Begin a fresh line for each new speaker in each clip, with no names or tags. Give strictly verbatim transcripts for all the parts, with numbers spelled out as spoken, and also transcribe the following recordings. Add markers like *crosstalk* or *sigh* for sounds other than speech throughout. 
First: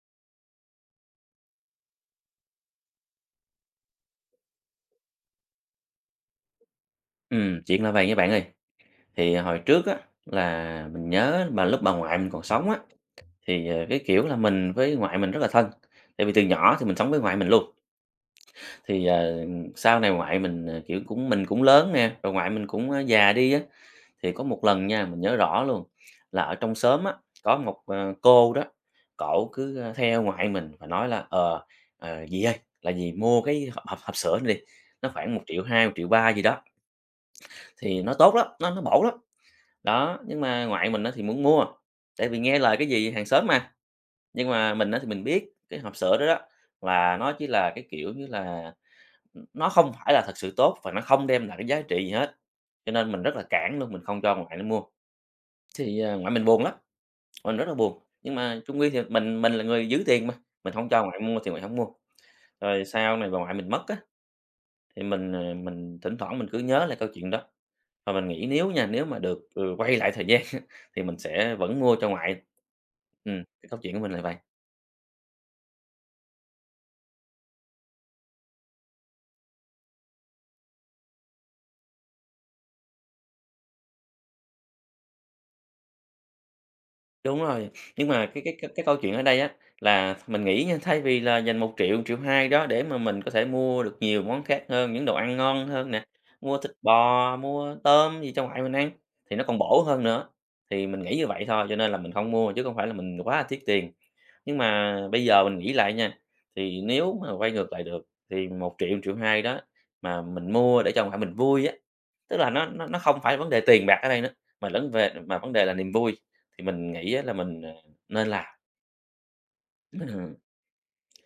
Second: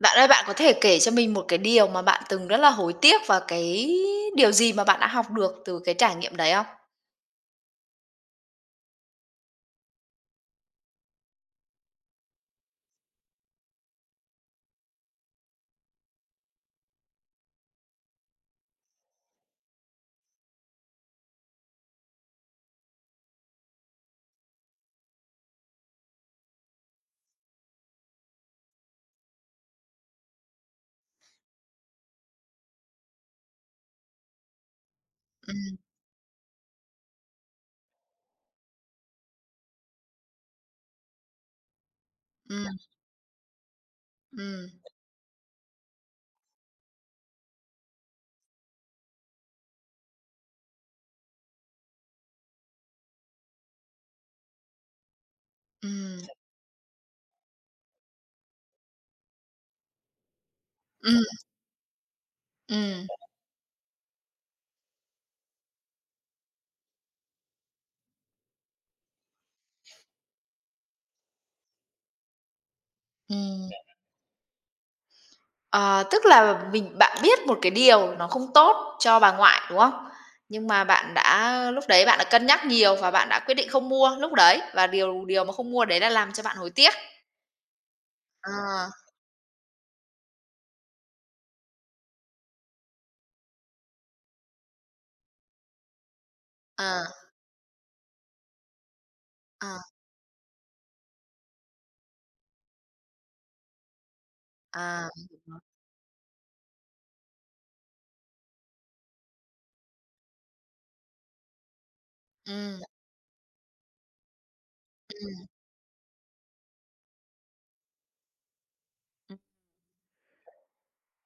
Bạn ơi, bạn có thể kể cho mình một cái điều mà bạn từng rất là hối tiếc và cái điều gì mà bạn đã học được từ cái trải nghiệm đấy không?
Ừm, chuyện là vậy nha bạn ơi, thì ờ, hồi trước á, là mình nhớ mà lúc bà ngoại mình còn sống á, thì, ờ, cái kiểu là mình với ngoại mình rất là thân, tại vì từ nhỏ thì mình sống với ngoại mình luôn. Thì, ờ, sau này ngoại mình, ờ, kiểu, cũng mình cũng lớn nè, rồi ngoại mình cũng, ơ, già đi á, thì có một lần nha, mình nhớ rõ luôn là ở trong xóm á, có một, ờ, cô đó, cổ cứ, ơ, theo ngoại mình và nói là "Ờ, ờ, Dì ơi, là dì mua cái hộp hộp hộp sữa này đi, nó khoảng một triệu
Ừm,
hai một triệu ba gì đó, thì nó tốt lắm, nó nó bổ lắm." Đó, nhưng mà ngoại mình á thì muốn mua, tại vì nghe lời
ừm,
cái gì hàng xóm mà, nhưng
ừm,
mà mình á thì mình biết cái hộp sữa đó đó là nó chỉ là cái, kiểu như là, nó không phải là thật sự tốt và nó không đem lại cái giá trị gì hết, cho nên mình rất là cản luôn, mình không cho ngoại nó mua. Thì, à,
ừm,
ngoại mình buồn lắm, mình rất là buồn, nhưng mà chung quy thì mình mình là người giữ tiền mà, mình không cho ngoại
ừm,
mua thì ngoại không mua. Rồi
ừm,
sau này bà ngoại mình mất á, thì mình, ờ, mình thỉnh thoảng mình cứ nhớ lại câu chuyện đó, và mình nghĩ nếu nha, nếu mà được, ừ, quay lại thời gian *laughs* thì mình sẽ vẫn mua cho ngoại. Ừm, cái
ừm.
câu chuyện của mình là vậy.
Ờ, tức là mình bạn biết một cái điều nó không tốt cho bà ngoại, đúng không? Nhưng mà bạn đã lúc đấy bạn đã cân nhắc nhiều và bạn đã quyết định không mua lúc đấy và điều điều mà không mua đấy đã làm cho bạn hối tiếc.
Đúng rồi, nhưng mà cái
Ờ,
cái cái cái câu chuyện ở đây á, là mình nghĩ nha, thay vì là dành một triệu triệu hai đó để mà mình có thể mua được nhiều món khác hơn, những đồ ăn ngon hơn nè, mua thịt
ờ,
bò, mua tôm gì cho ngoại mình ăn, thì nó còn
ờ,
bổ hơn nữa. Thì mình nghĩ như vậy thôi, cho nên là mình không mua, chứ không phải là mình quá là tiếc tiền. Nhưng mà
à,
bây
mình
giờ
hiểu.
mình nghĩ lại nha, thì nếu mà quay ngược lại được thì một triệu triệu hai đó mà mình mua để cho ngoại mình vui á, tức là nó nó nó không phải vấn đề tiền bạc ở đây nữa, mà lẫn về mà vấn đề là niềm vui, thì mình nghĩ á là mình, ờ, nên làm. Ừm,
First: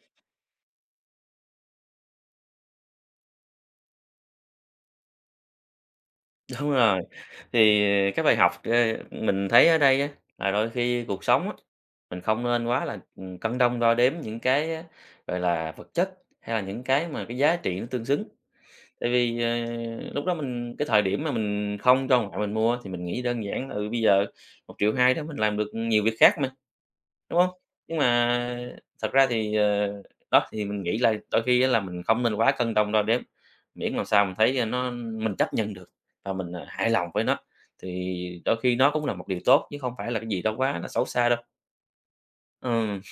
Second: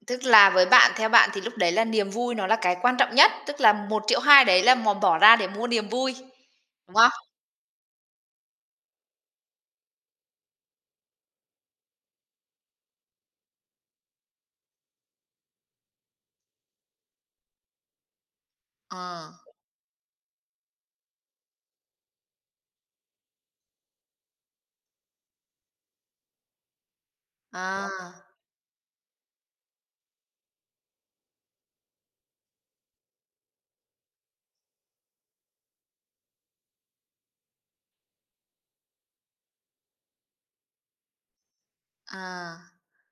Tức là với bạn, theo bạn thì lúc đấy là niềm vui nó là cái quan trọng nhất, tức là một triệu hai đấy là mò bỏ ra để mua niềm vui,
*laughs* đúng
đúng
rồi,
không?
thì cái bài học, ơ, mình thấy ở đây á là đôi khi cuộc sống á, mình không nên quá là, ừm, cân đong đo đếm những cái, á, gọi là, vật chất hay là những cái mà cái giá trị nó tương xứng. Tại
Ờ,
vì, ờ, lúc đó mình cái thời điểm mà mình không cho ngoại mình mua thì mình nghĩ đơn giản là, ừ, bây giờ một triệu hai đó mình làm được nhiều việc khác mà, đúng không?
à,
Nhưng mà thật ra thì, ờ, đó, thì mình nghĩ là đôi khi á là mình không nên quá cân đong đo đếm, miễn làm sao mình thấy, ờ, nó mình chấp nhận được và mình, à, hài lòng với nó, thì đôi khi nó cũng là một điều tốt chứ không phải là cái gì đó quá là xấu xa đâu.
à,
Ừm,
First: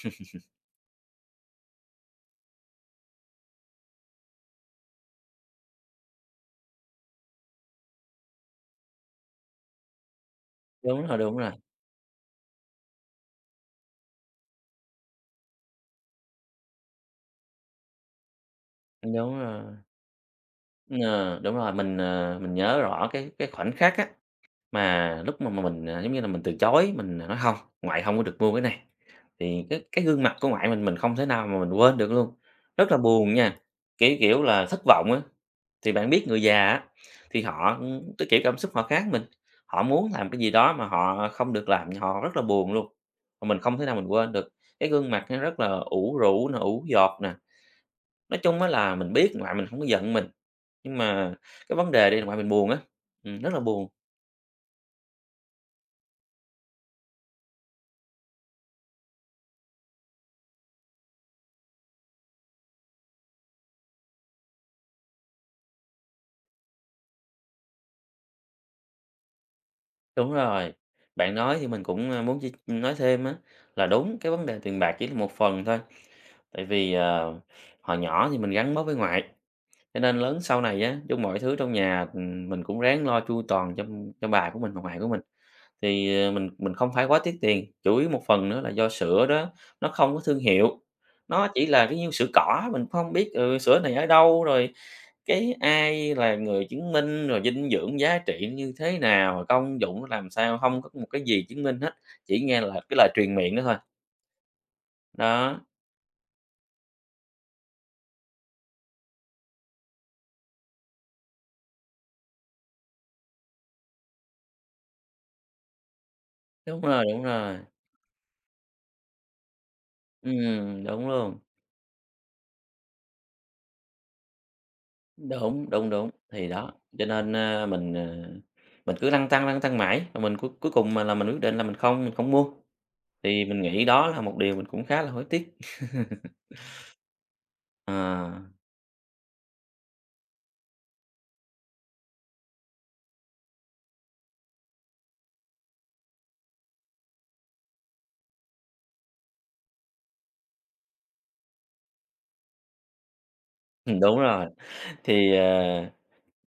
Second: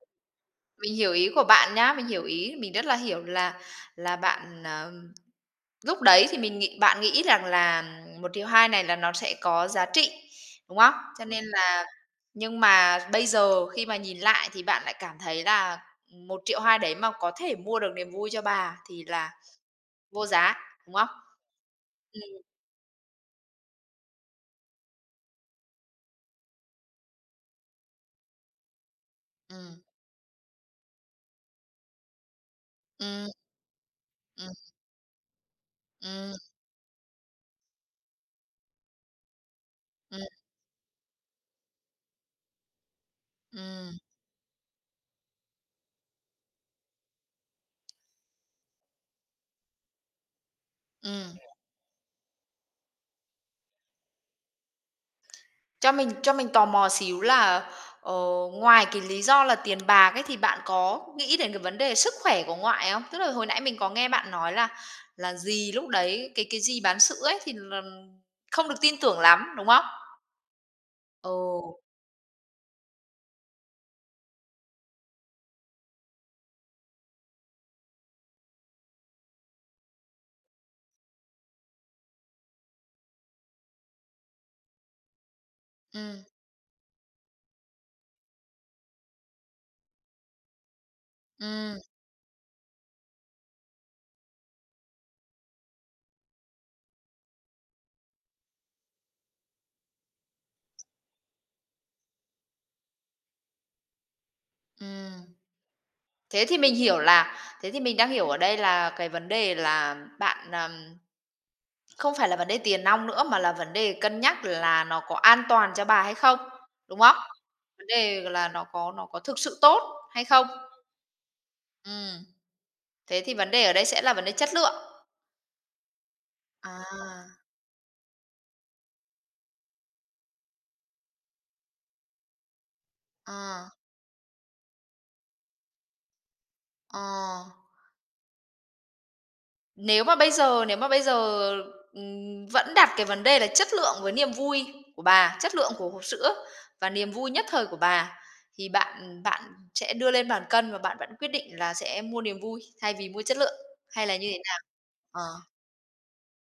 mình hiểu ý của bạn nhá, mình hiểu ý, mình rất là hiểu là là bạn, à lúc đấy thì mình nghĩ bạn nghĩ rằng là một triệu hai này là nó sẽ có giá trị, đúng không?
đúng rồi,
Cho
đúng
nên
rồi,
là, nhưng mà bây giờ khi mà nhìn lại thì bạn lại cảm thấy là một triệu hai đấy mà có thể mua được niềm vui cho bà thì là
đúng rồi.
vô giá, đúng không?
Ờ, đúng rồi, mình, ờ,
Ừm,
mình nhớ rõ cái cái khoảnh khắc á mà lúc mà mà mình, à, giống như là, mình từ chối, mình à, nói: không ngoại không có được mua cái này." Thì
ừm,
cái cái gương mặt của ngoại mình mình không thể nào mà mình quên được luôn, rất là
ừm,
buồn nha, kiểu, kiểu
ừm,
là, thất vọng á. Thì bạn biết
ừm,
người già á, thì họ, cái kiểu cảm xúc họ khác mình, họ muốn
ừm,
làm cái gì đó mà họ không được làm, họ rất là buồn luôn, mà mình không thể nào
ừm,
mình quên được. Cái gương mặt nó rất là ủ rũ nè, ủ dột nè, nói chung á là mình biết ngoại mình không có giận mình, nhưng mà
ừm.
cái vấn đề đây là ngoại mình buồn á, ừm, rất là buồn.
Cho mình cho mình tò mò xíu là, ờ, ngoài cái lý do là tiền bạc ấy, thì bạn có nghĩ đến cái vấn đề sức khỏe của ngoại không? Tức là hồi nãy mình có nghe bạn nói là là dì lúc đấy, cái cái dì bán sữa ấy thì là không được tin tưởng lắm, đúng không?
Đúng rồi,
Ồ,
bạn nói thì mình cũng, a, muốn chia nói thêm á, là đúng, cái vấn đề tiền bạc chỉ là một phần thôi, tại vì, ờ, hồi nhỏ thì mình gắn bó với ngoại, cho nên lớn sau này á, chung mọi thứ trong nhà, ừm, mình cũng ráng lo chu toàn cho cho bà của mình và ngoại của mình.
ừm,
Thì, ờ, mình mình không phải quá tiếc tiền, chủ yếu một phần nữa là do sữa đó nó không có thương hiệu, nó chỉ
ừm,
là cái như sữa cỏ, mình không biết, ừ, sữa này ở đâu, rồi cái ai là người chứng minh, rồi dinh dưỡng giá trị như thế nào, rồi công dụng nó làm sao, không có một cái gì chứng minh hết, chỉ nghe là cái lời truyền miệng đó thôi.
ừm.
Đó,
Thế thì mình hiểu là, thế thì mình đang hiểu ở đây là cái vấn đề là bạn, ờm không phải là vấn đề tiền nong nữa mà là vấn đề cân nhắc là nó có an toàn cho bà hay không,
đúng
đúng
rồi,
không?
đúng rồi,
Vấn đề là nó có nó có thực sự tốt hay không?
ừm, đúng luôn,
Ừm, thế thì vấn đề ở đây sẽ là vấn đề chất lượng.
đúng, đúng, đúng, thì đó, cho
À,
nên, a, mình, ờ, mình cứ lăn tăng lăn tăng mãi, rồi mình cuối cuối cùng mà là mình quyết định là mình không mình không mua. Thì mình
ờ,
nghĩ đó là một điều mình cũng khá là hối tiếc. *laughs*
ờ.
Ờ,
Nếu mà bây giờ nếu mà bây giờ, ừm, vẫn đặt cái vấn đề là chất lượng với niềm vui của bà, chất lượng của hộp sữa và niềm vui nhất thời của bà thì bạn bạn sẽ đưa lên bàn cân và bạn vẫn quyết định là sẽ mua niềm vui thay vì mua chất lượng,
ừm,
hay là
đúng
như thế
rồi,
nào? Ờ.
thì, ờ,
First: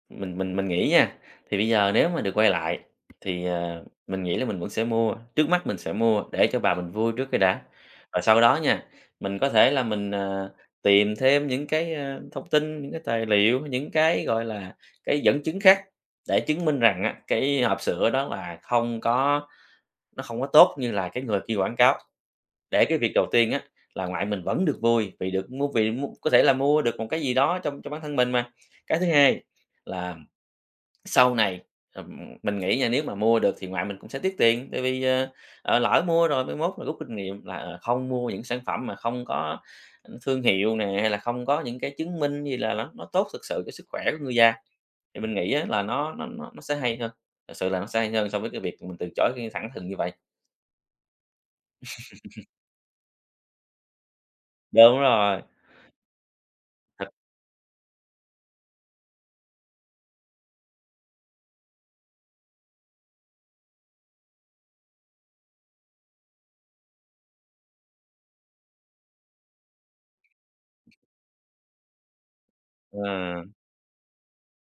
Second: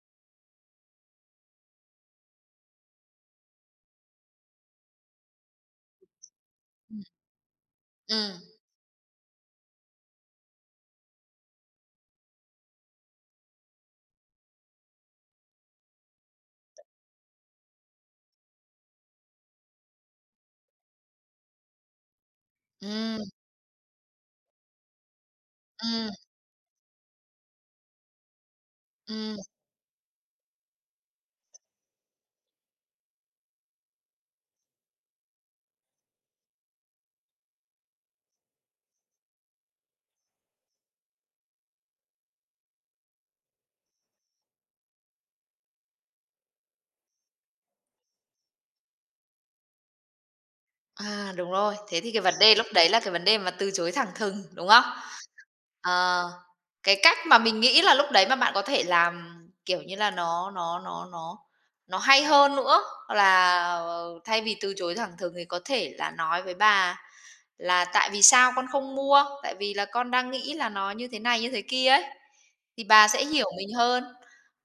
mình mình mình nghĩ nha, thì bây giờ nếu mà được quay lại thì, ờ, mình nghĩ là mình vẫn sẽ mua, trước mắt mình sẽ mua để cho bà mình vui trước cái đã. Và
Ừm,
sau đó nha, mình có thể là mình, ờ, tìm thêm những cái, ơ, thông tin, những cái tài liệu, những cái, gọi là, cái dẫn chứng khác để chứng minh rằng á, cái hộp sữa đó là không có nó không có tốt như là cái người kia quảng cáo. Để cái việc
ừm,
đầu tiên á, là ngoại mình vẫn được vui vì được mua vì mua
ừm,
có thể là mua được một cái gì đó trong cho bản thân mình mà. Cái thứ
ừm.
hai là sau này, ừm, mình nghĩ nha, nếu mà mua được thì ngoại mình cũng sẽ tiếc tiền, tại vì, ờ, ờ, lỡ mua rồi mai mốt là rút kinh nghiệm là, ờ, không mua những sản phẩm mà không có, thương hiệu nè, hay là không có những cái chứng minh gì là ló nó tốt thực sự cho sức khỏe của người da. Thì mình nghĩ á là nó nó nó nó sẽ hay hơn, thật sự là nó sẽ hay hơn so với cái việc mình từ chối cái thẳng thừng như vậy.
À, đúng rồi. Thế thì cái vấn đề lúc đấy là cái vấn đề mà từ chối thẳng thừng, đúng không?
Đúng rồi,
Ờ, cái
thật
cách mà mình nghĩ là lúc đấy mà bạn có thể làm, kiểu như là, nó nó nó nó nó hay hơn nữa là, ờ, thay vì từ chối thẳng thừng thì có thể là nói với bà là: "Tại vì sao con không mua? Tại vì là con đang nghĩ là nó như thế này, như thế kia ấy." Thì bà sẽ
ờ.
hiểu mình hơn.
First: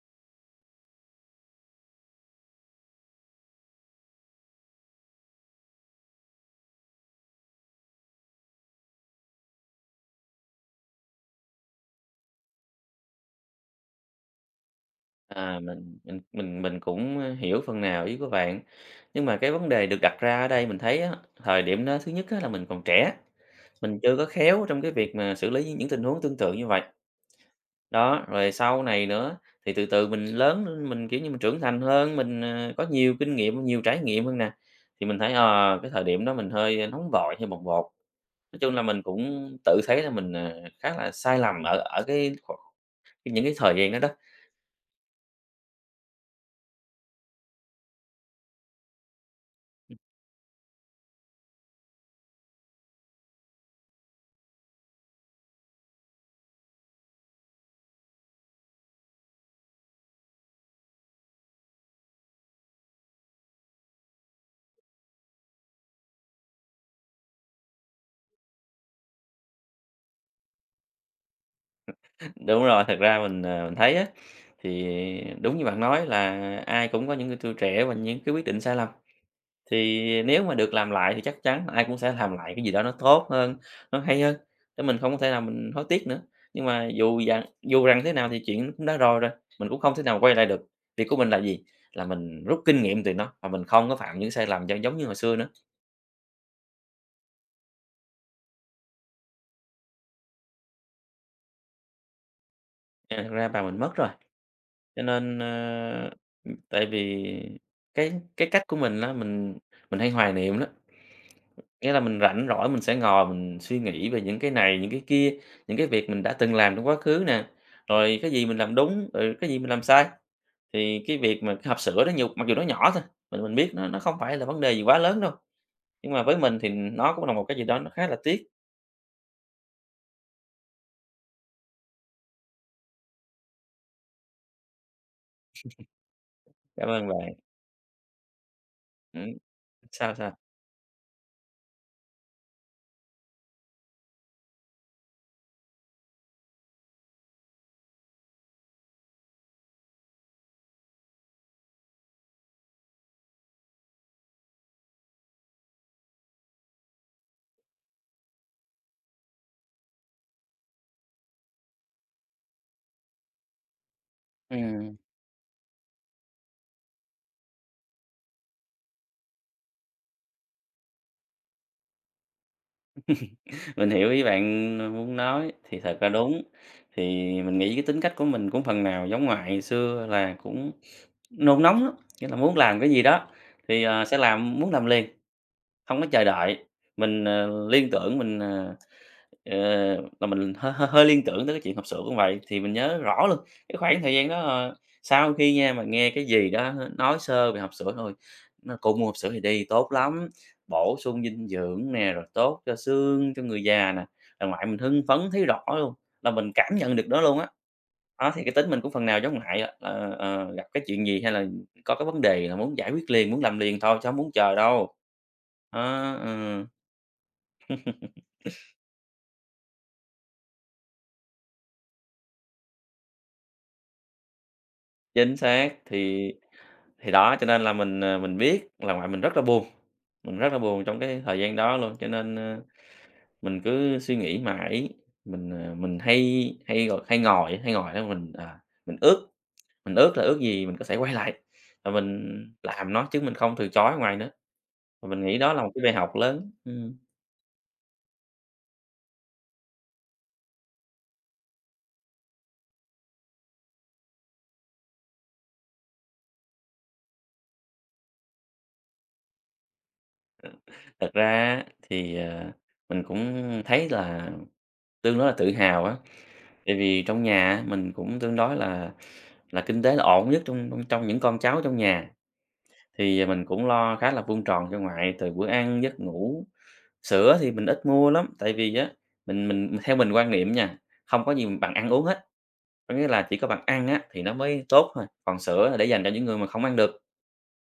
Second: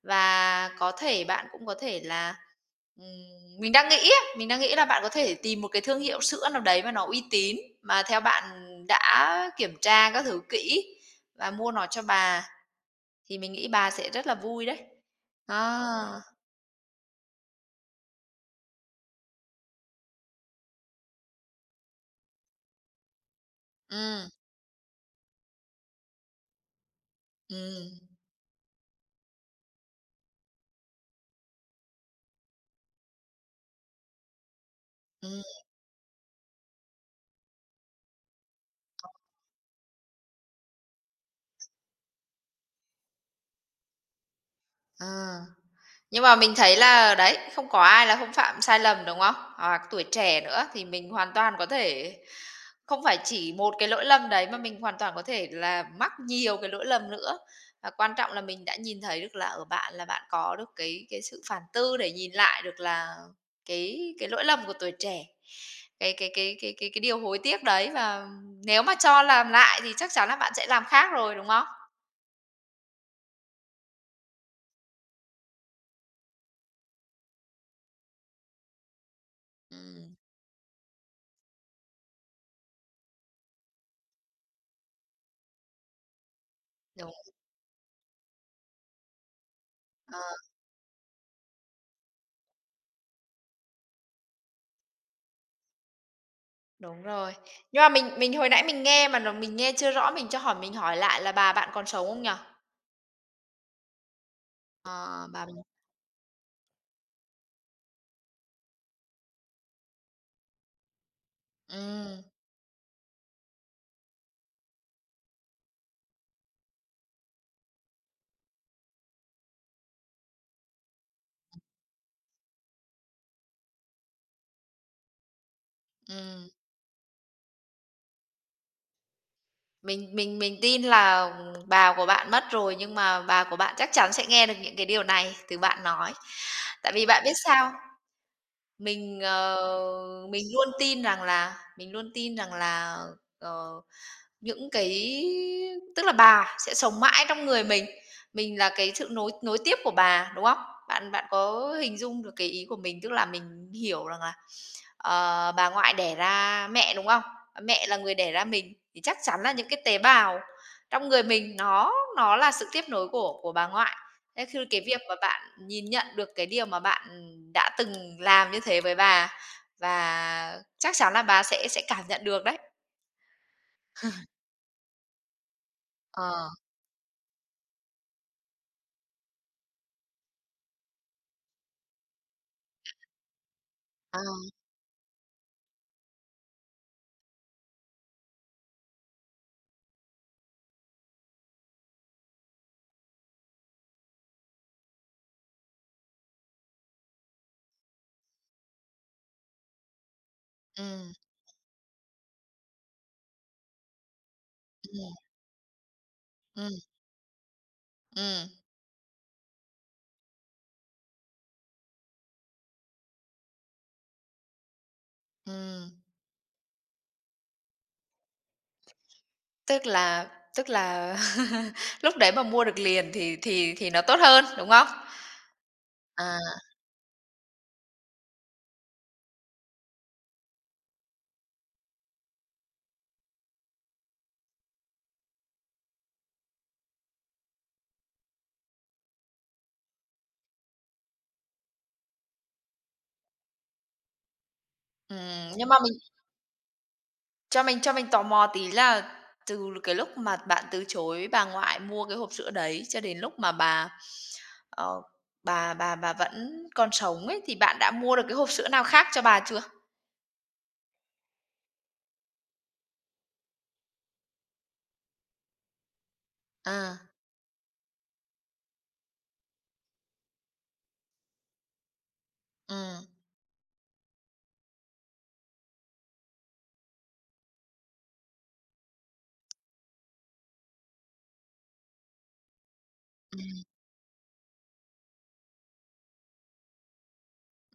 Và có thể bạn cũng có thể là, ừm, mình đang nghĩ á, mình đang nghĩ là bạn có thể tìm một cái thương hiệu sữa nào đấy mà nó uy tín, mà theo bạn đã kiểm tra các thứ kỹ và mua nó cho bà, thì mình nghĩ bà sẽ rất là vui đấy.
À,
Đó,
mình mình mình mình cũng, ơ, hiểu phần nào ý của bạn, nhưng mà cái vấn đề được đặt ra ở đây mình thấy á, thời điểm đó thứ nhất á là mình còn trẻ,
ừ,
mình chưa có khéo trong cái việc mà xử lý những những tình huống tương tự như vậy.
ừ,
Đó, rồi sau này nữa thì từ từ mình lớn lên, mình, kiểu như, mình trưởng thành hơn, mình, ờ, có nhiều kinh nghiệm, nhiều trải nghiệm hơn nè, thì mình thấy,
ừm.
ờ, cái thời điểm đó mình hơi ờ, nóng vội, hơi bồng bột. Nói chung là mình cũng tự thấy là mình, ờ, khá là sai lầm ở ở cái kh những cái thời gian đó đó.
Ờ. Nhưng mà mình thấy là, đấy, không có ai là không phạm sai lầm, đúng không? Hoặc tuổi trẻ nữa thì mình hoàn toàn có thể không phải chỉ một cái lỗi lầm đấy mà mình hoàn toàn có thể là mắc nhiều cái lỗi lầm nữa. Và quan trọng là mình đã nhìn thấy được là ở bạn là bạn có được cái cái sự phản tư để nhìn lại được là cái cái lỗi lầm của tuổi trẻ, cái cái cái cái cái cái điều hối tiếc đấy và nếu mà cho làm lại thì chắc chắn là bạn sẽ làm khác rồi, đúng không?
Đúng rồi, thật ra mình, ờ, mình thấy á, thì đúng như bạn nói là ai cũng có những cái tuổi trẻ và những cái quyết định sai lầm.
Ừm,
Thì nếu mà được làm lại thì chắc chắn ai cũng sẽ làm lại cái gì đó nó tốt hơn, nó hay hơn, để mình không có thể nào mình hối tiếc nữa. Nhưng mà
đúng,
dù rằng dù rằng thế nào thì chuyện cũng đã rồi rồi, mình cũng không thể
ờ.
nào quay lại được. Việc của mình là gì? Là mình rút kinh nghiệm từ nó và mình không có phạm những sai lầm cho giống như hồi xưa nữa.
Đúng rồi. Nhưng mà mình mình hồi nãy mình nghe mà nó mình nghe chưa rõ, mình cho hỏi mình hỏi lại là bà bạn còn sống không nhở?
Ờ, thật ra bà mình mất rồi, cho
Ờ,
nên,
bà mình,
ơ, tại vì cái cái cách của mình á, mình mình hay hoài niệm đó. Nghĩa là mình
ừm,
rảnh rỗi mình sẽ ngồi mình suy nghĩ về những cái này, những cái kia, những cái việc mình đã từng làm trong quá khứ nè, rồi cái gì mình làm đúng, rồi cái gì mình làm sai. Thì cái việc mà cái hộp sữa đó nhiều mặc dù nó nhỏ thôi, mình mình biết nó nó không phải là vấn đề gì quá lớn đâu, nhưng mà với
ừm,
mình thì nó cũng là một cái gì đó nó khá là tiếc.
mình mình mình tin là bà của bạn mất rồi, nhưng mà bà của bạn chắc chắn sẽ nghe được những cái điều này từ bạn nói.
Cảm
Tại vì
ơn
bạn biết
bạn.
sao? Mình,
Ừm. Sao,
ờ,
sao?
mình luôn tin rằng là mình luôn tin rằng là, ờ những cái, tức là bà sẽ sống mãi trong người mình, mình là cái sự nối nối tiếp của bà, đúng không? Bạn bạn có hình dung được cái ý của mình, tức là mình hiểu rằng là, ờ, bà ngoại đẻ ra mẹ, đúng không? Mẹ là người đẻ ra mình, thì chắc chắn là những cái tế bào trong người mình nó nó là sự tiếp nối của của bà ngoại. Thế khi cái
Ừm,
việc mà bạn nhìn nhận được cái điều mà bạn đã từng làm như thế với bà và chắc chắn là bà sẽ sẽ cảm nhận được đấy.
mình hiểu ý bạn muốn nói, thì thật ra đúng.
Ờ,
Thì mình nghĩ cái tính cách của mình cũng phần nào giống ngoại, xưa là cũng nôn nóng lắm, nghĩa là muốn làm cái gì đó thì, ờ, sẽ
ờ.
làm muốn làm liền, không có chờ đợi. Mình, ờ, liên tưởng mình, ờ, ờ, là mình hơi hơi hơi liên tưởng tới cái chuyện hộp sữa cũng vậy, thì mình nhớ rõ luôn, cái khoảng thời gian đó, ờ, sau khi nha mà nghe cái gì đó nói sơ về hộp sữa thôi, nói: "Cô mua hộp sữa thì đi, tốt lắm, bổ
Ừm,
sung dinh dưỡng nè, rồi tốt cho xương, cho người già nè." Là ngoại mình hưng phấn
ừm,
thấy rõ luôn, là mình cảm
ừm,
nhận được đó luôn á. Đó, thì
ừm,
cái tính mình cũng phần nào giống lại á, ờ, ờ, gặp cái chuyện gì hay là có cái vấn đề là muốn giải quyết liền, muốn làm liền thôi chứ hổng muốn chờ đâu.
ừm.
Đó, ừm,
Tức là tức là *laughs* lúc đấy mà mua được liền thì thì thì nó tốt hơn, đúng không?
chính xác, thì
À,
thì đó, cho nên là mình, ờ, mình biết là ngoại mình rất là buồn, mình rất là buồn trong cái thời gian đó luôn, cho nên, ơ, mình cứ suy nghĩ mãi, mình, ờ, mình hay hay, gọi, hay ngồi hay ngồi đó mình, à, mình ước, mình ước là ước gì mình có thể quay lại và mình làm nó chứ mình không từ chối ngoài nữa, và
ừm,
mình nghĩ đó là
nhưng
một
mà
cái bài
mình
học lớn. Ừm.
cho mình cho mình tò mò tí là từ cái lúc mà bạn từ chối bà ngoại mua cái hộp sữa đấy cho đến lúc mà bà, ờ, bà bà bà vẫn còn sống ấy, thì bạn đã mua được cái hộp sữa nào khác cho bà chưa?
Thật ra á thì, ờ, mình cũng thấy là tương đối là tự hào á, tại
À,
vì trong nhà á mình cũng tương đối là là kinh tế là ổn nhất trong trong trong những con cháu trong nhà,
ừm,
thì ờ, mình cũng lo khá là vuông tròn cho ngoại từ bữa ăn, giấc ngủ. Sữa thì mình ít mua lắm, tại vì á, mình mình theo mình quan niệm nha, không có gì bằng ăn uống hết, có nghĩa là chỉ có bằng
ừm,
ăn á thì nó mới tốt thôi, còn sữa là để dành cho những người mà không ăn được.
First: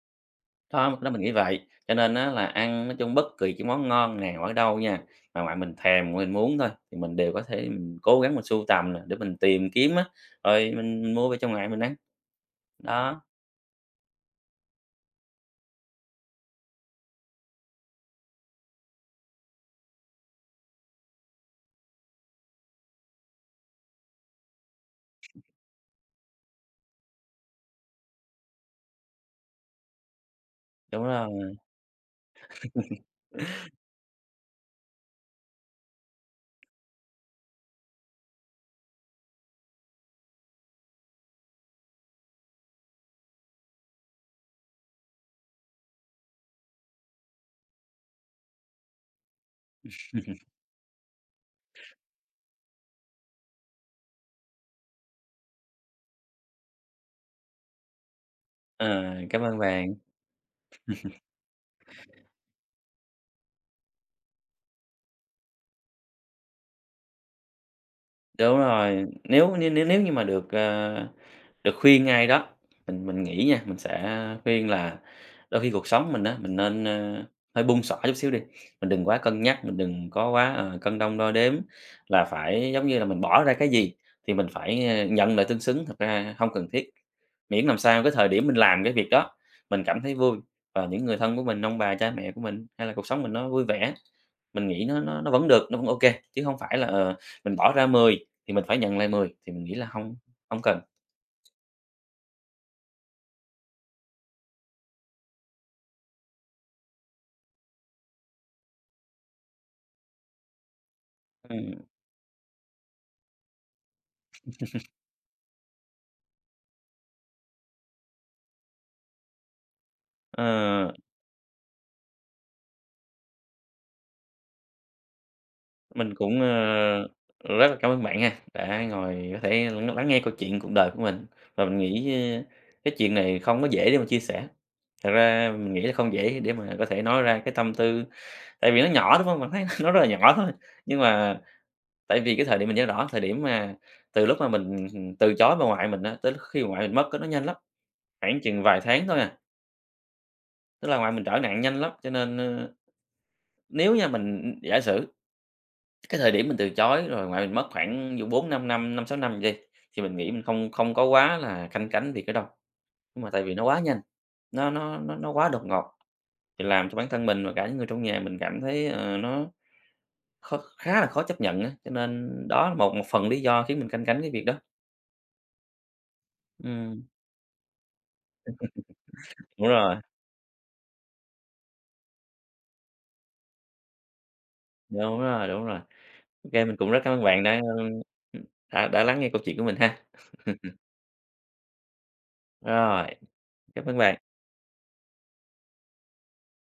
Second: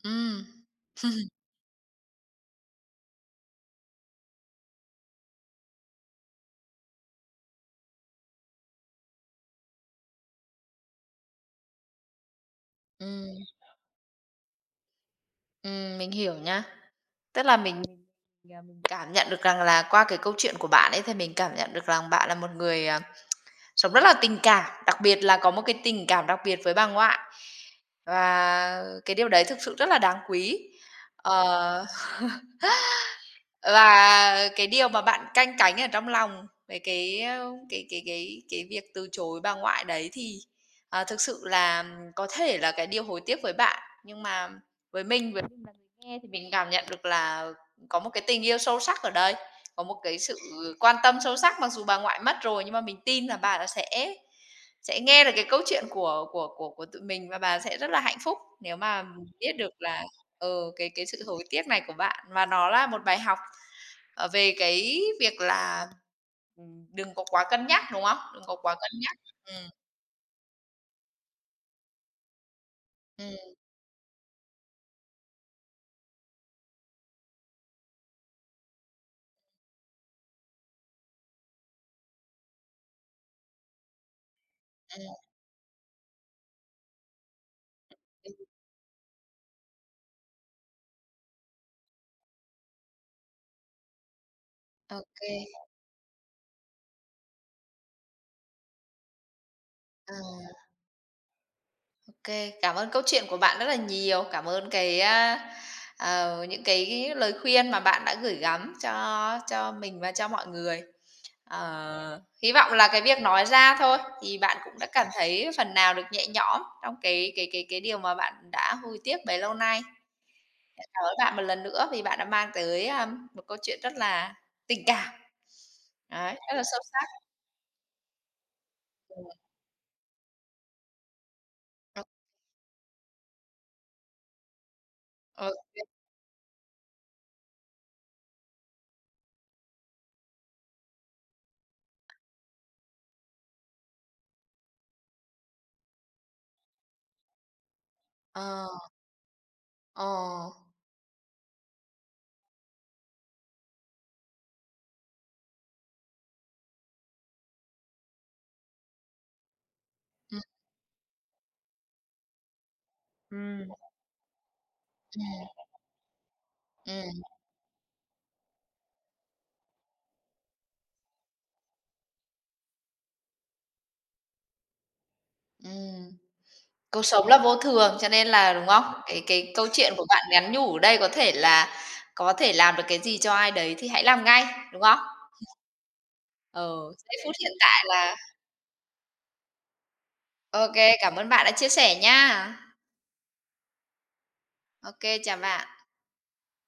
ừm,
Đó, lúc đó mình nghĩ vậy, cho nên á là ăn nói chung bất kỳ cái món ngon nào ở đâu nha, mà ngoại mình thèm, mình muốn thôi, thì mình đều có thể mình cố gắng mình sưu tầm nè, để mình tìm kiếm á, rồi mình mua về cho ngoại mình ăn. Đó,
ừm, ừm, mình hiểu nha. Tức là mình cảm nhận được rằng là qua cái câu chuyện của bạn ấy thì mình cảm nhận được rằng bạn là một người, à, sống rất là tình cảm, đặc biệt là có một cái tình cảm đặc biệt với bà ngoại. Và cái điều đấy thực sự rất là đáng quý.
đúng rồi.
Ờ. *laughs*
*laughs*
Và cái điều mà bạn canh cánh ở trong lòng về cái, ờ, cái cái cái cái việc từ chối bà ngoại đấy thì, ờ, thực sự là có thể là cái điều hối tiếc với bạn, nhưng mà với mình với mình là người nghe thì mình cảm nhận được là có một cái tình yêu sâu sắc ở đây, có một cái sự quan tâm sâu sắc. Mặc dù bà ngoại mất rồi nhưng mà mình tin là bà là sẽ sẽ nghe được cái câu chuyện của của của của tụi mình và bà sẽ rất là hạnh phúc nếu mà
Ờ, Cảm
biết
ơn
được
bạn.
là, ừ, cái cái sự hối tiếc này của bạn và nó là một bài học. Ờ, về cái việc là, ừm, đừng có quá cân nhắc, đúng không? Đừng có
Đúng
quá cân
rồi,
nhắc.
nếu nếu
Ừm,
nếu nếu như mà được, ờ, được khuyên ngay đó, mình mình
ừm,
nghĩ nha, mình sẽ khuyên là đôi khi cuộc sống mình á, mình nên, ơ, hơi buông xõa chút xíu đi, mình đừng quá cân nhắc, mình đừng có quá, ờ, cân đong đo đếm là phải giống như là mình bỏ ra cái gì thì mình phải, ơ,
ừm.
nhận lại tương xứng, thật ra không cần thiết. Miễn làm sao cái thời điểm mình làm cái việc đó, mình cảm thấy vui và những người thân của mình, ông bà, cha mẹ của mình hay là cuộc sống mình nó vui vẻ, mình nghĩ nó
Ô,
nó nó vẫn được, nó vẫn ok chứ không phải là, ờ, mình bỏ ra mười thì mình phải nhận lại mười, thì mình nghĩ là không
ờ,
không cần.
ô. Cảm ơn câu chuyện của bạn rất là nhiều. Cảm ơn cái, a, ờ, những cái lời khuyên mà bạn đã gửi gắm cho cho mình và cho mọi người.
Ừm,
Ờ, hy vọng là cái việc nói ra thôi thì bạn cũng đã cảm thấy phần nào được nhẹ nhõm trong cái cái cái cái điều mà bạn đã hối tiếc bấy lâu nay.
ờ,
Cảm ơn bạn một lần nữa vì bạn đã mang tới, a, một câu chuyện rất là tình cảm.
mình
Đấy,
cũng,
rất là sâu sắc.
ờ, rất là cảm ơn bạn ha, đã
Ừm,
ngồi có thể lắng lắng nghe câu chuyện cuộc đời của mình, và mình
ô,
nghĩ, ơ, cái chuyện này không có dễ để mà chia sẻ. Thật ra
ô.
mình nghĩ là không dễ để mà có thể nói ra cái tâm tư, tại vì nó nhỏ, đúng không? Mình thấy *laughs* nó rất là nhỏ thôi, nhưng mà tại vì cái thời điểm mình nhớ rõ, thời điểm mà từ lúc mà mình, từ chối bà ngoại mình á, tới lúc khi bà ngoại mình mất á, nó nhanh lắm, khoảng chừng
Ờ,
vài tháng thôi à,
ờ,
tức là ngoại mình trở nặng nhanh lắm, cho nên, ờ, Nếu nha mình giả sử cái thời điểm mình từ chối rồi ngoại mình mất khoảng vụ bốn năm năm, năm sáu năm gì đi, thì mình nghĩ
ừm,
mình không không có quá là canh cánh việc đó đâu. Nhưng mà tại vì
ừm,
nó
ừm,
quá nhanh, nó nó nó nó quá đột ngột, thì làm cho bản
ừm,
thân mình và cả những người trong nhà mình cảm thấy, ờ, nó khó khá là khó chấp nhận á, cho nên đó là một một phần lý do khiến mình canh cánh cái việc đó.
ừm.
Ừm,
Cuộc sống là vô thường, cho nên là đúng không? Cái cái
đúng
câu chuyện
rồi,
của bạn nhắn nhủ ở đây có thể là có thể làm được cái gì cho ai đấy thì hãy làm ngay, đúng không?
đúng rồi, đúng rồi. Ok mình cũng
Ừ,
rất cảm
giây
ơn
phút
bạn
hiện
đã,
tại là
đã đã lắng nghe câu chuyện của mình ha.
ok. Cảm ơn bạn đã chia sẻ nhá.
Rồi, cảm ơn bạn.
Ok, chào bạn.